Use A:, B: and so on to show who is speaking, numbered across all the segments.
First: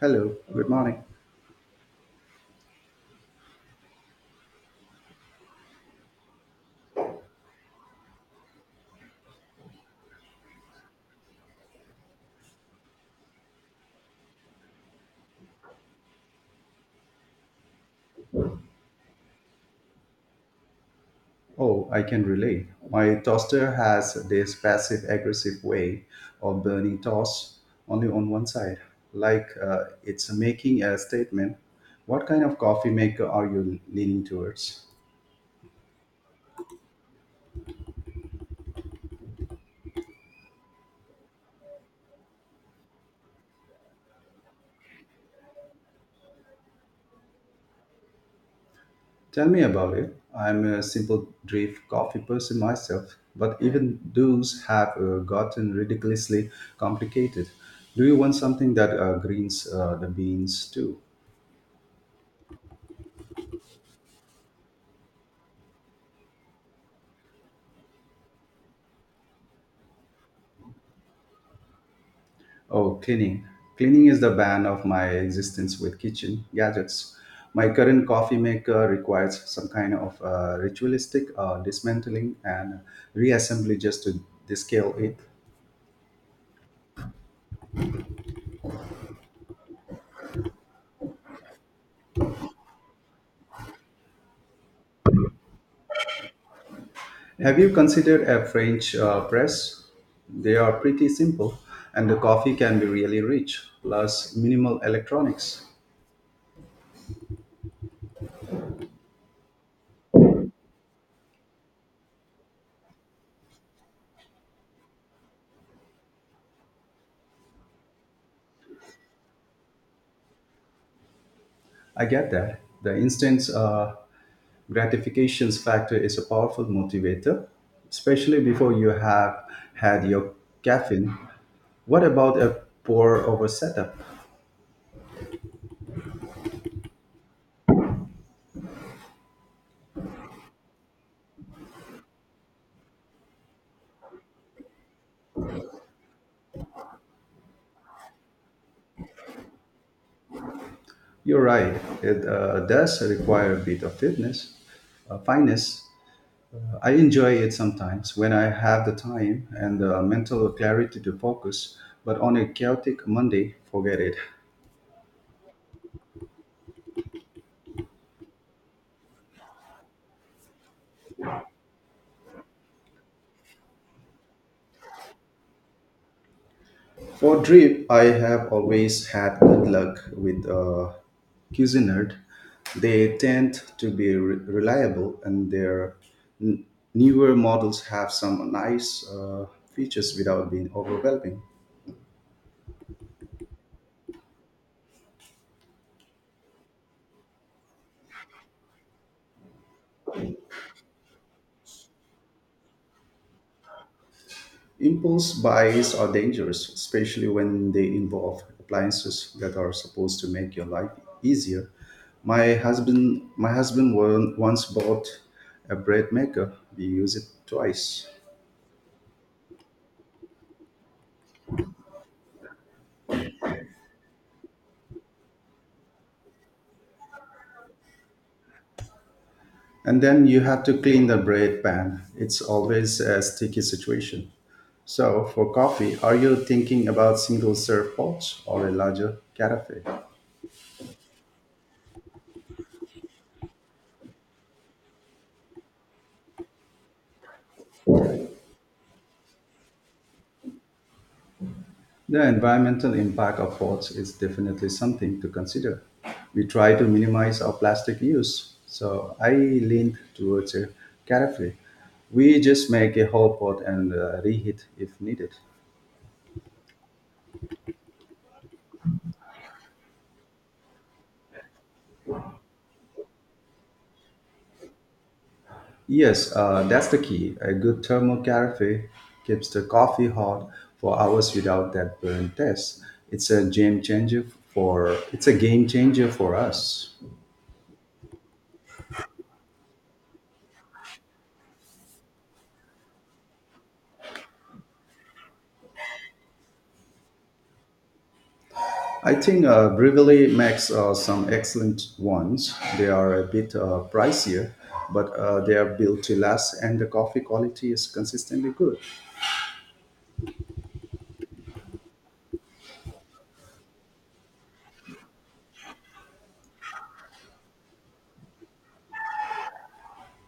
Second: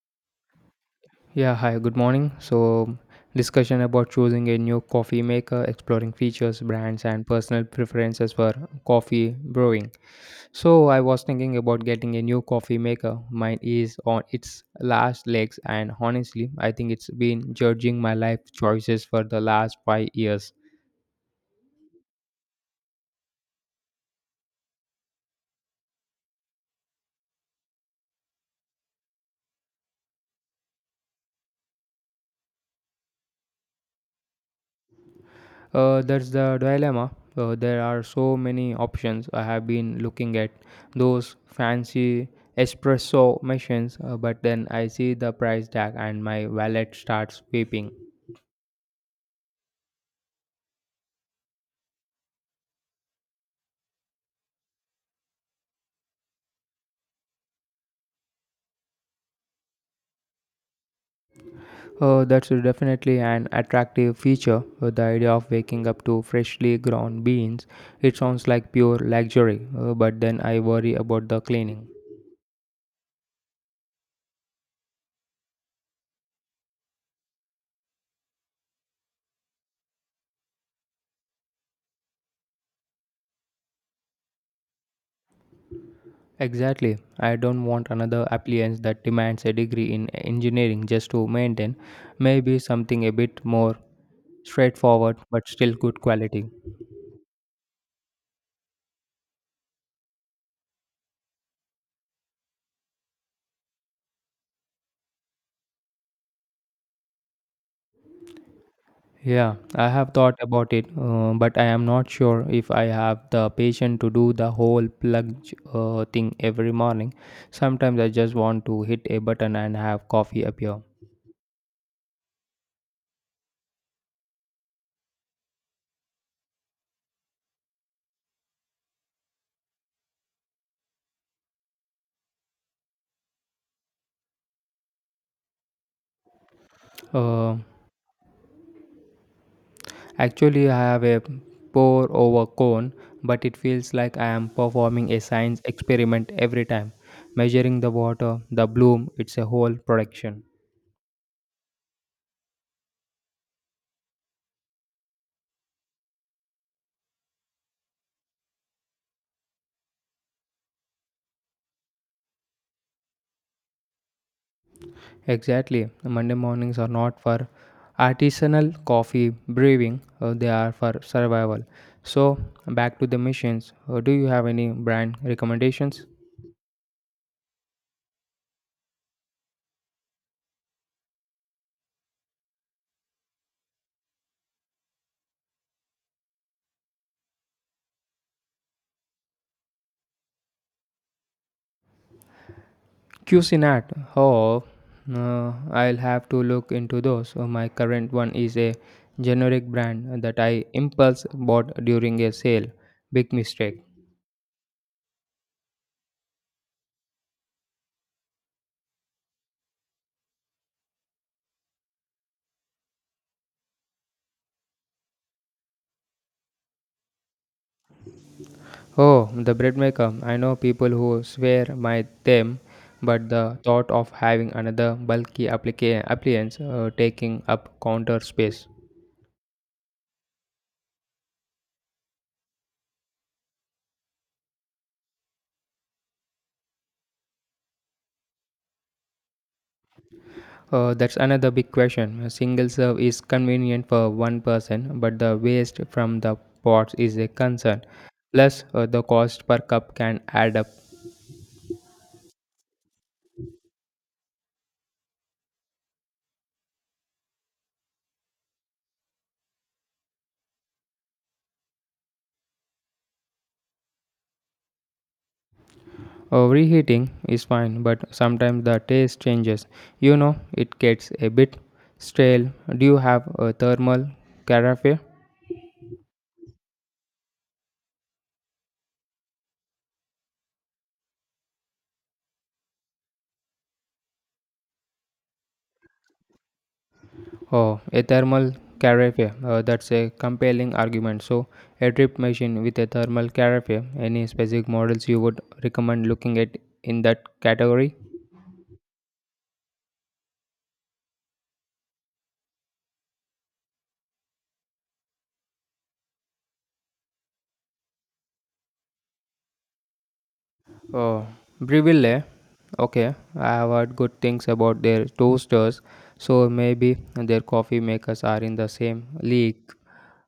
A: Hello, good morning.
B: Yeah, hi, good morning. So, discussion about choosing a new coffee maker, exploring features, brands, and personal preferences for coffee brewing. So, I was thinking about getting a new coffee maker. Mine is on its last legs, and honestly, I think it's been judging my life choices for the last 5 years.
A: Oh, I can relate. My toaster has this passive aggressive way of burning toast only on one side, like it's making a statement. What kind of coffee maker are you leaning towards?
B: That's the dilemma. There are so many options. I have been looking at those fancy espresso machines, but then I see the price tag and my wallet starts weeping.
A: Tell me about it. I'm a simple drip coffee person myself, but even those have gotten ridiculously complicated. Do you want something that greens the beans too?
B: That's definitely an attractive feature. The idea of waking up to freshly ground beans. It sounds like pure luxury, but then I worry about the cleaning.
A: Oh, cleaning. Cleaning is the bane of my existence with kitchen gadgets. My current coffee maker requires some kind of ritualistic dismantling and reassembly just to descale it.
B: Exactly. I don't want another appliance that demands a degree in engineering just to maintain. Maybe something a bit more straightforward but still good quality.
A: Have you considered a French press? They are pretty simple, and the coffee can be really rich, plus minimal electronics.
B: Yeah, I have thought about it, but I am not sure if I have the patience to do the whole plug thing every morning. Sometimes I just want to hit a button and have coffee appear.
A: I get that. The instant gratifications factor is a powerful motivator, especially before you have had your caffeine. What about a pour over setup?
B: Uh, Actually, I have a pour over cone, but it feels like I am performing a science experiment every time. Measuring the water, the bloom, it's a whole production.
A: You're right, it does require a bit of fitness, fineness. I enjoy it sometimes when I have the time and the mental clarity to focus, but on a chaotic Monday, forget it.
B: Exactly. Monday mornings are not for artisanal coffee brewing, they are for survival. So, back to the machines. Do you have any brand recommendations?
A: For drip, I have always had good luck with Cuisinart. They tend to be reliable, and their n- newer models have some nice features without being overwhelming.
B: Cuisinart. Oh, I'll have to look into those. My current one is a generic brand that I impulse bought during a sale. Big mistake.
A: Impulse buys are dangerous, especially when they involve appliances that are supposed to make your life easier. My husband once bought a bread maker. We use it twice.
B: Oh, the bread maker. I know people who swear by them, but the thought of having another bulky appliance taking up counter space.
A: And then you have to clean the bread pan. It's always a sticky situation. So, for coffee, are you thinking about single serve pots or a larger carafe?
B: That's another big question. A single serve is convenient for one person, but the waste from the pots is a concern. Plus, the cost per cup can add up.
A: The environmental impact of pots is definitely something to consider. We try to minimize our plastic use, so I leaned towards a carafe. We just make a whole pot and reheat if needed.
B: Reheating is fine, but sometimes the taste changes. You know, it gets a bit stale. Do you have a thermal carafe?
A: Yes, that's the key. A good thermocarafe keeps the coffee hot for hours without that burn test. It's a game changer it's a game changer for us.
B: Oh, a thermal carafe. That's a compelling argument. So, a drip machine with a thermal carafe. Any specific models you would recommend looking at in that category?
A: I think Brively makes some excellent ones. They are a bit pricier, but they are built to last, and the coffee quality is consistently good.
B: Oh, Briville. Okay, I have heard good things about their toasters, so maybe their coffee makers are in the same league.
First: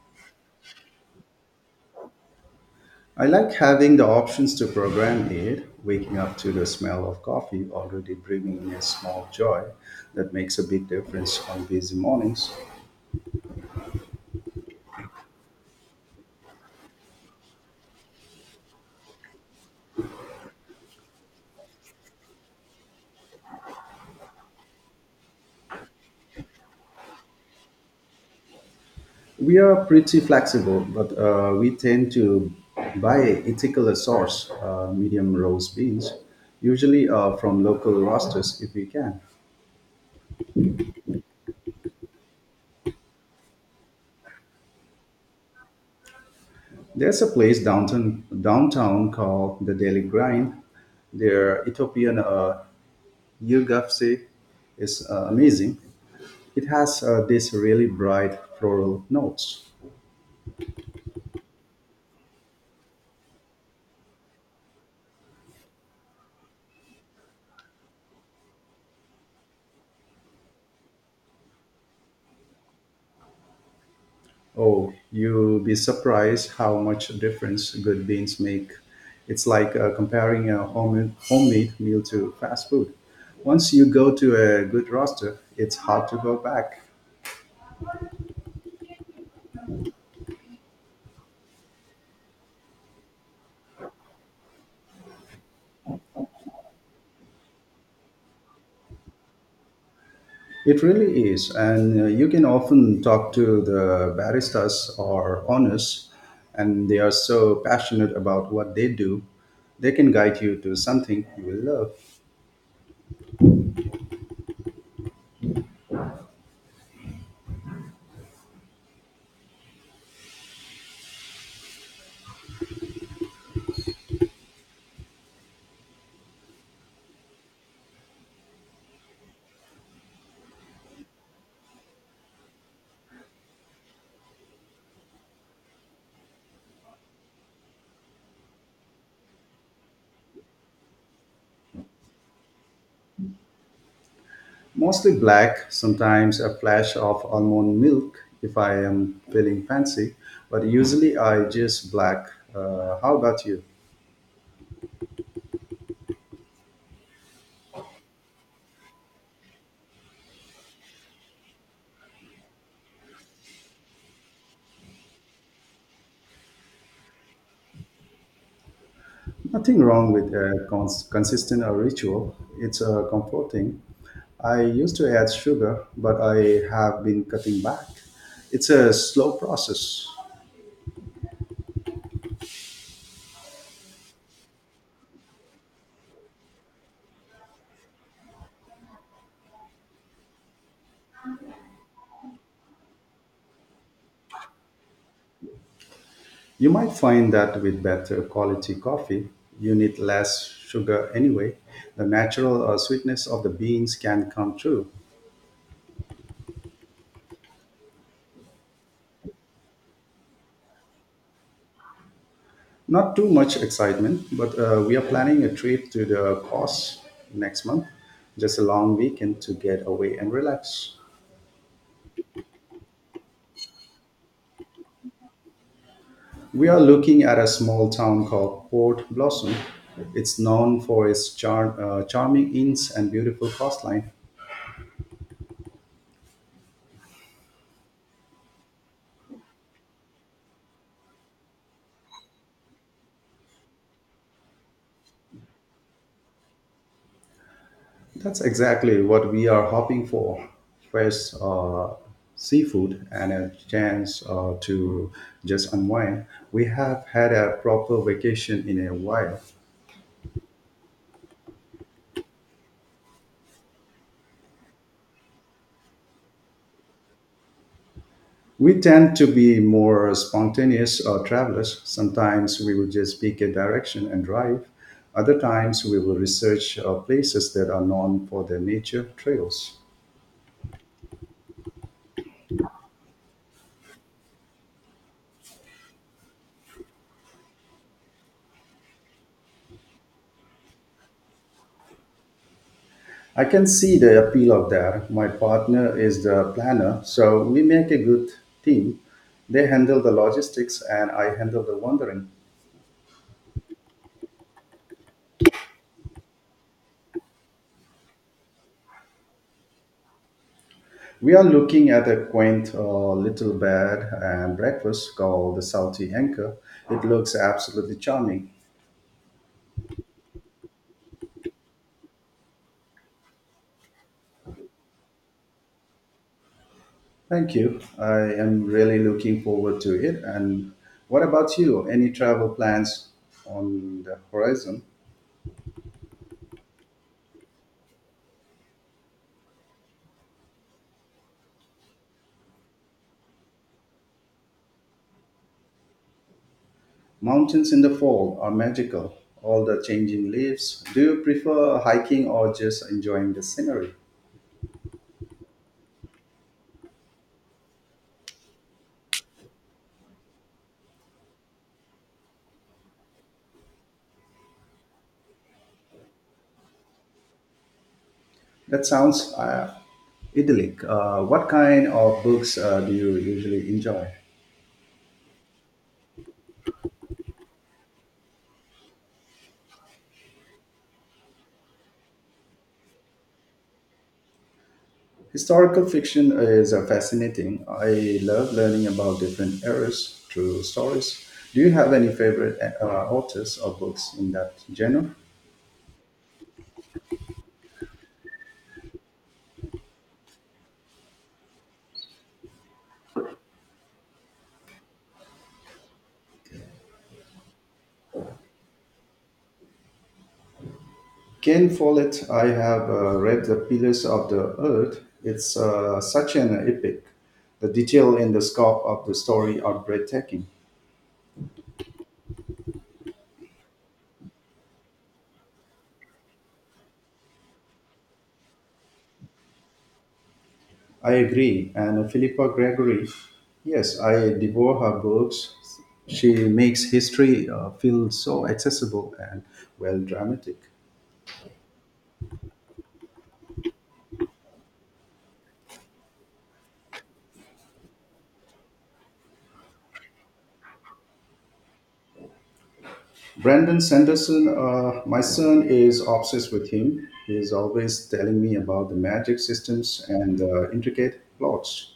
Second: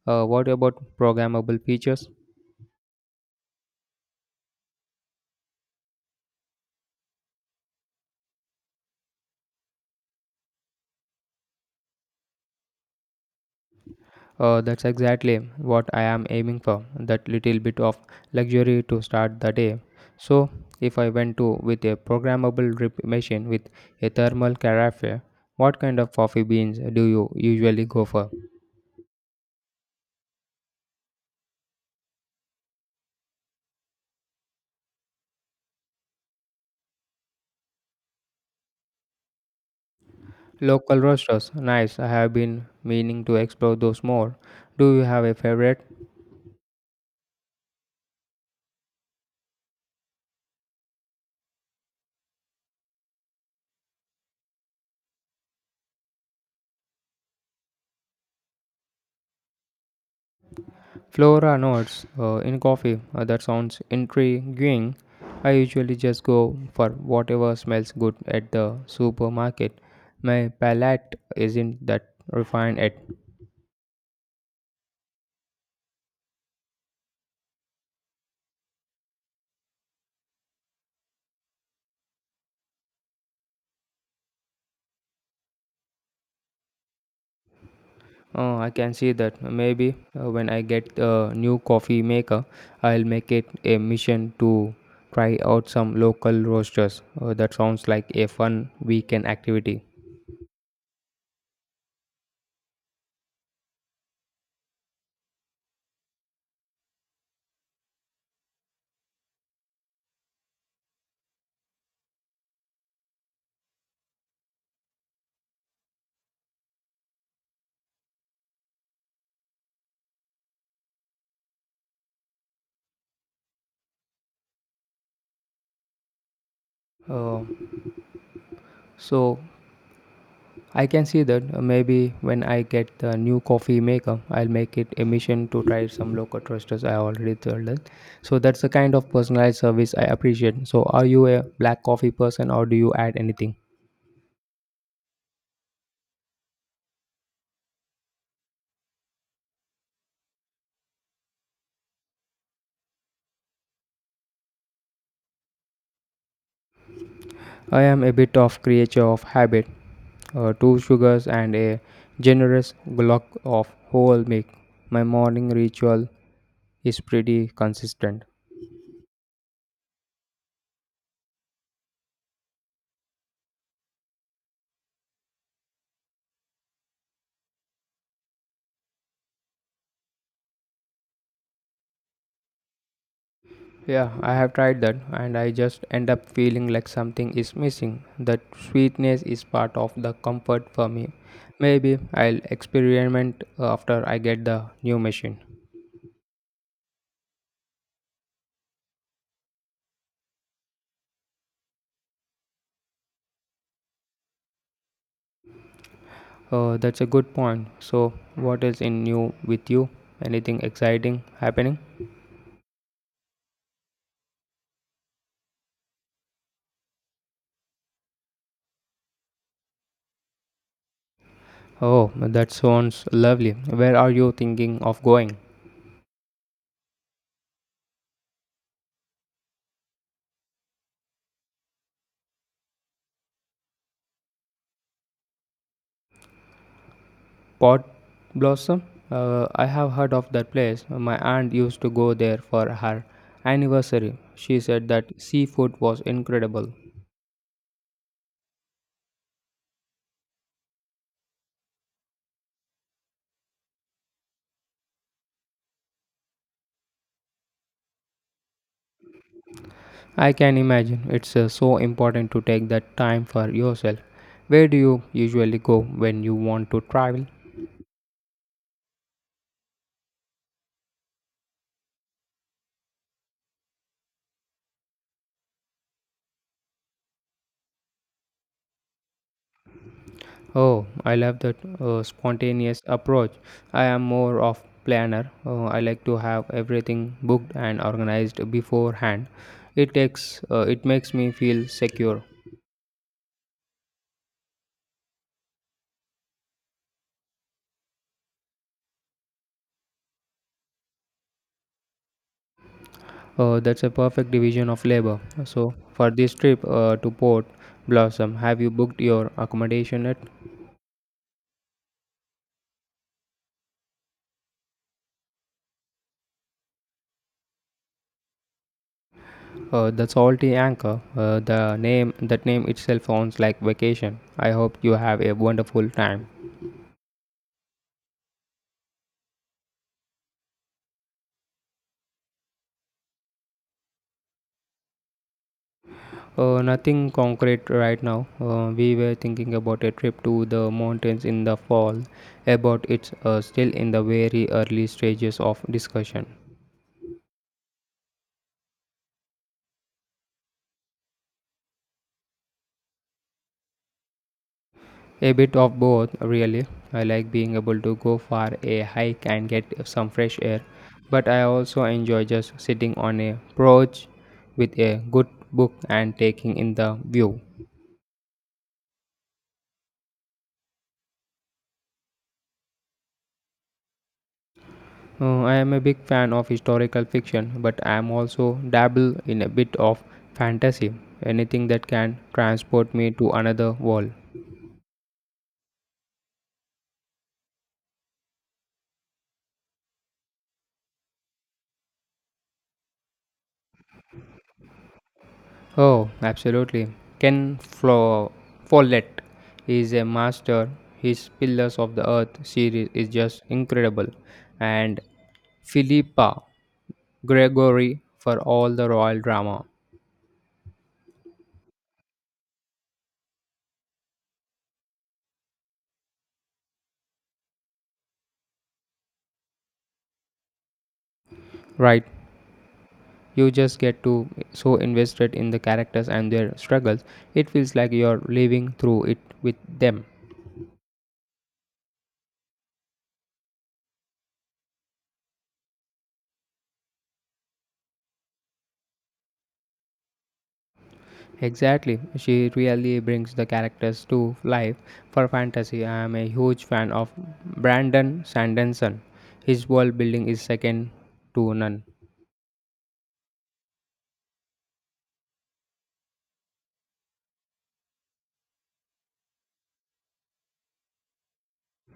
B: What about programmable features?
A: I like having the options to program it, waking up to the smell of coffee, already bringing in a small joy that makes a big difference on busy mornings.
B: That's exactly what I am aiming for, that little bit of luxury to start the day. So, if I went to with a programmable drip machine with a thermal carafe, what kind of coffee beans do you usually go for?
A: We are pretty flexible, but we tend to buy ethical source, medium roast beans, usually from local roasters if we can.
B: Local roasters, nice. I have been meaning to explore those more. Do you have a favorite?
A: There's a place downtown called the Daily Grind. Their Ethiopian yulgafse is amazing. It has these really bright floral notes.
B: Flora notes in coffee. That sounds intriguing. I usually just go for whatever smells good at the supermarket. My palate isn't that refined yet.
A: Oh, you'll be surprised how much difference good beans make. It's like comparing a homemade meal to fast food. Once you go to a good roster, it's hard to go back.
B: I can see that. Maybe when I get a new coffee maker, I'll make it a mission to try out some local roasters. That sounds like a fun weekend activity.
A: It really is, and you can often talk to the baristas or owners, and they are so passionate about what they do. They can guide you to something you will love.
B: Uh, so I can see that, maybe when I get the new coffee maker, I'll make it a mission to try some local roasters I already told it. So that's the kind of personalized service I appreciate. So are you a black coffee person or do you add anything?
A: Mostly black, sometimes a flash of almond milk if I am feeling fancy, but usually I just black. How about you?
B: I am a bit of creature of habit, two sugars and a generous block of whole milk. My morning ritual is pretty consistent.
A: Nothing wrong with a consistent ritual. It's comforting. I used to add sugar, but I have been cutting back. It's a slow process.
B: Yeah, I have tried that and I just end up feeling like something is missing. That sweetness is part of the comfort for me. Maybe I'll experiment after I get the new machine.
A: You might find that with better quality coffee, you need less sugar anyway. The natural sweetness of the beans can come through.
B: That's a good point. So, what is in new with you? Anything exciting happening?
A: Not too much excitement, but we are planning a trip to the coast next month. Just a long weekend to get away and relax.
B: Oh, that sounds lovely. Where are you thinking of going?
A: We are looking at a small town called Port Blossom. It's known for its charming inns and beautiful coastline.
B: Pot Blossom? I have heard of that place. My aunt used to go there for her anniversary. She said that seafood was incredible.
A: That's exactly what we are hoping for fresh seafood and a chance to just unwind. We have had a proper vacation in a while.
B: I can imagine it's so important to take that time for yourself. Where do you usually go when you want to travel?
A: We tend to be more spontaneous travelers. Sometimes we will just pick a direction and drive. Other times we will research places that are known for their nature trails.
B: Oh, I love that spontaneous approach. I am more of planner. I like to have everything booked and organized beforehand. It takes it makes me feel secure.
A: I can see the appeal of that. My partner is the planner, so we make a good team. They handle the logistics and I handle the wandering.
B: Oh, that's a perfect division of labor. So, for this trip to Port Blossom, have you booked your accommodation at
A: We are looking at a quaint little bed and breakfast called the Salty Anchor. It looks absolutely charming.
B: the Salty Anchor? The name, that name itself sounds like vacation. I hope you have a wonderful time.
A: Thank you. I am really looking forward to it. And what about you? Any travel plans on the horizon?
B: Nothing concrete right now. We were thinking about a trip to the mountains in the fall, about it's still in the very early stages of discussion.
A: Mountains in the fall are magical, all the changing leaves. Do you prefer hiking or just enjoying the scenery?
B: A bit of both, really. I like being able to go for a hike and get some fresh air, but I also enjoy just sitting on a porch with a good book and taking in the view.
A: That sounds idyllic. What kind of books do you usually enjoy?
B: I am a big fan of historical fiction, but I am also dabble in a bit of fantasy, anything that can transport me to another world.
A: Historical fiction is fascinating. I love learning about different eras through stories. Do you have any favorite authors or books in that genre?
B: Oh, absolutely. Ken Flo- Follett is a master. His Pillars of the Earth series is just incredible. And Philippa Gregory for all the royal drama.
A: Ken Follett, I have read The Pillars of the Earth. It's such an epic. The detail in the scope of the story are breathtaking.
B: Right, you just get to so invested in the characters and their struggles. It feels like you're living through it with them.
A: I agree. And Philippa Gregory, yes, I devour her books. She makes history feel so accessible and well dramatic.
B: Exactly. She really brings the characters to life for fantasy. I am a huge fan of Brandon Sanderson. His world building is second to none.
A: Brandon Sanderson, my son is obsessed with him. He is always telling me about the magic systems and the intricate plots.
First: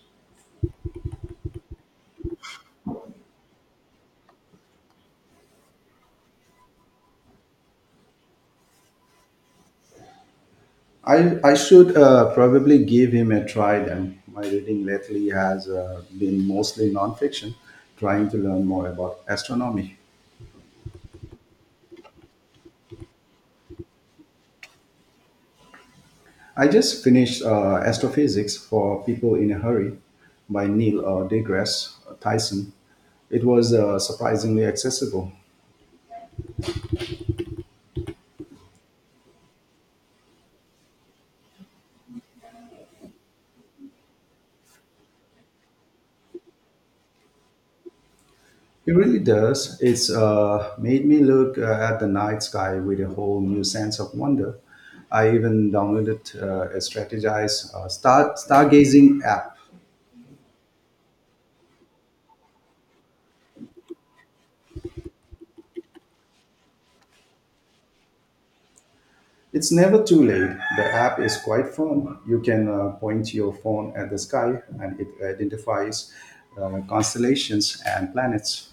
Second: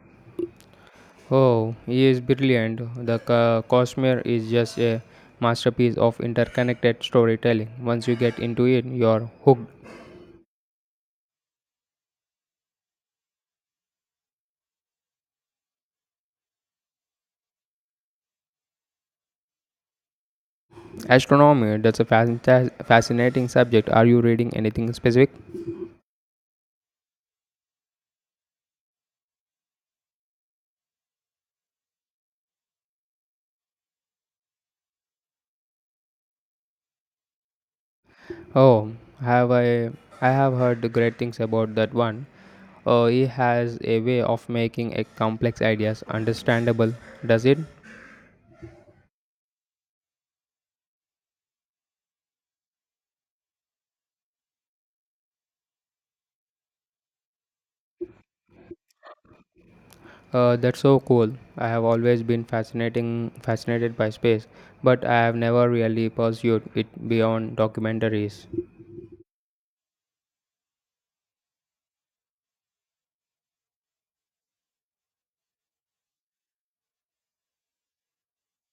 B: Oh, he is brilliant. The Cosmere is just a masterpiece of interconnected storytelling. Once you get into it, you're hooked.
A: I should probably give him a try then. My reading lately has been mostly nonfiction, trying to learn more about astronomy.
B: Astronomy, that's a fascinating subject. Are you reading anything specific?
A: I just finished Astrophysics for People in a Hurry by Neil deGrasse Tyson. It was surprisingly accessible.
B: Oh, have I have heard great things about that one. He has a way of making a complex ideas understandable. Does it?
A: It really does. It's made me look at the night sky with a whole new sense of wonder. I even downloaded a strategized stargazing app.
B: That's so cool. I have always been fascinating fascinated by space, but I have never really pursued it beyond documentaries.
A: It's never too late. The app is quite fun. You can point your phone at the sky, and it identifies constellations and planets.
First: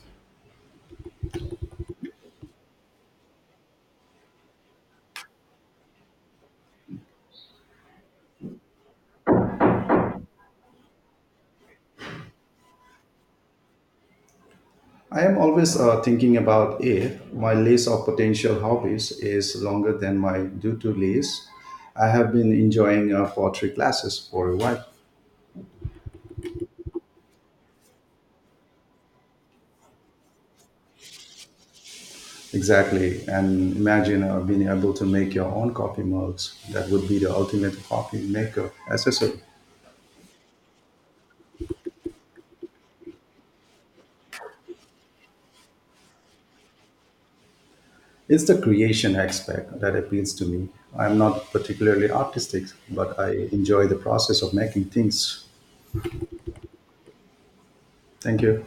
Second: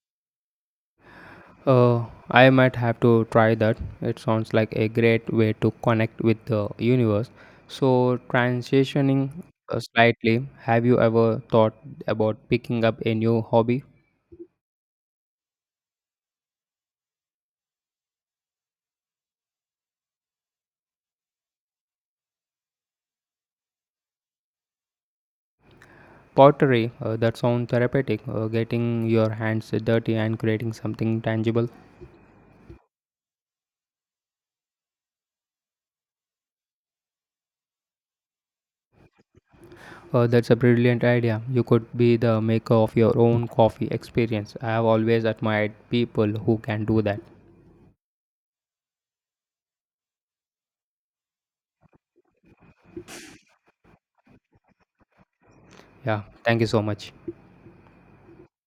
B: Uh, I might have to try that. It sounds like a great way to connect with the universe. So transitioning slightly, have you ever thought about picking up a new hobby?
A: I am always thinking about if my list of potential hobbies is longer than my due to list. I have been enjoying pottery classes for a while.
B: Pottery, that sounds therapeutic. Getting your hands dirty and creating something tangible.
A: Exactly, and imagine being able to make your own coffee mugs. That would be the ultimate coffee maker accessory.
B: That's a brilliant idea. You could be the maker of your own coffee experience. I have always admired people who can do that.
A: It's the creation aspect that appeals to me. I'm not particularly artistic, but I enjoy the process of making things.
B: Yeah, thank you so much.
A: Thank you.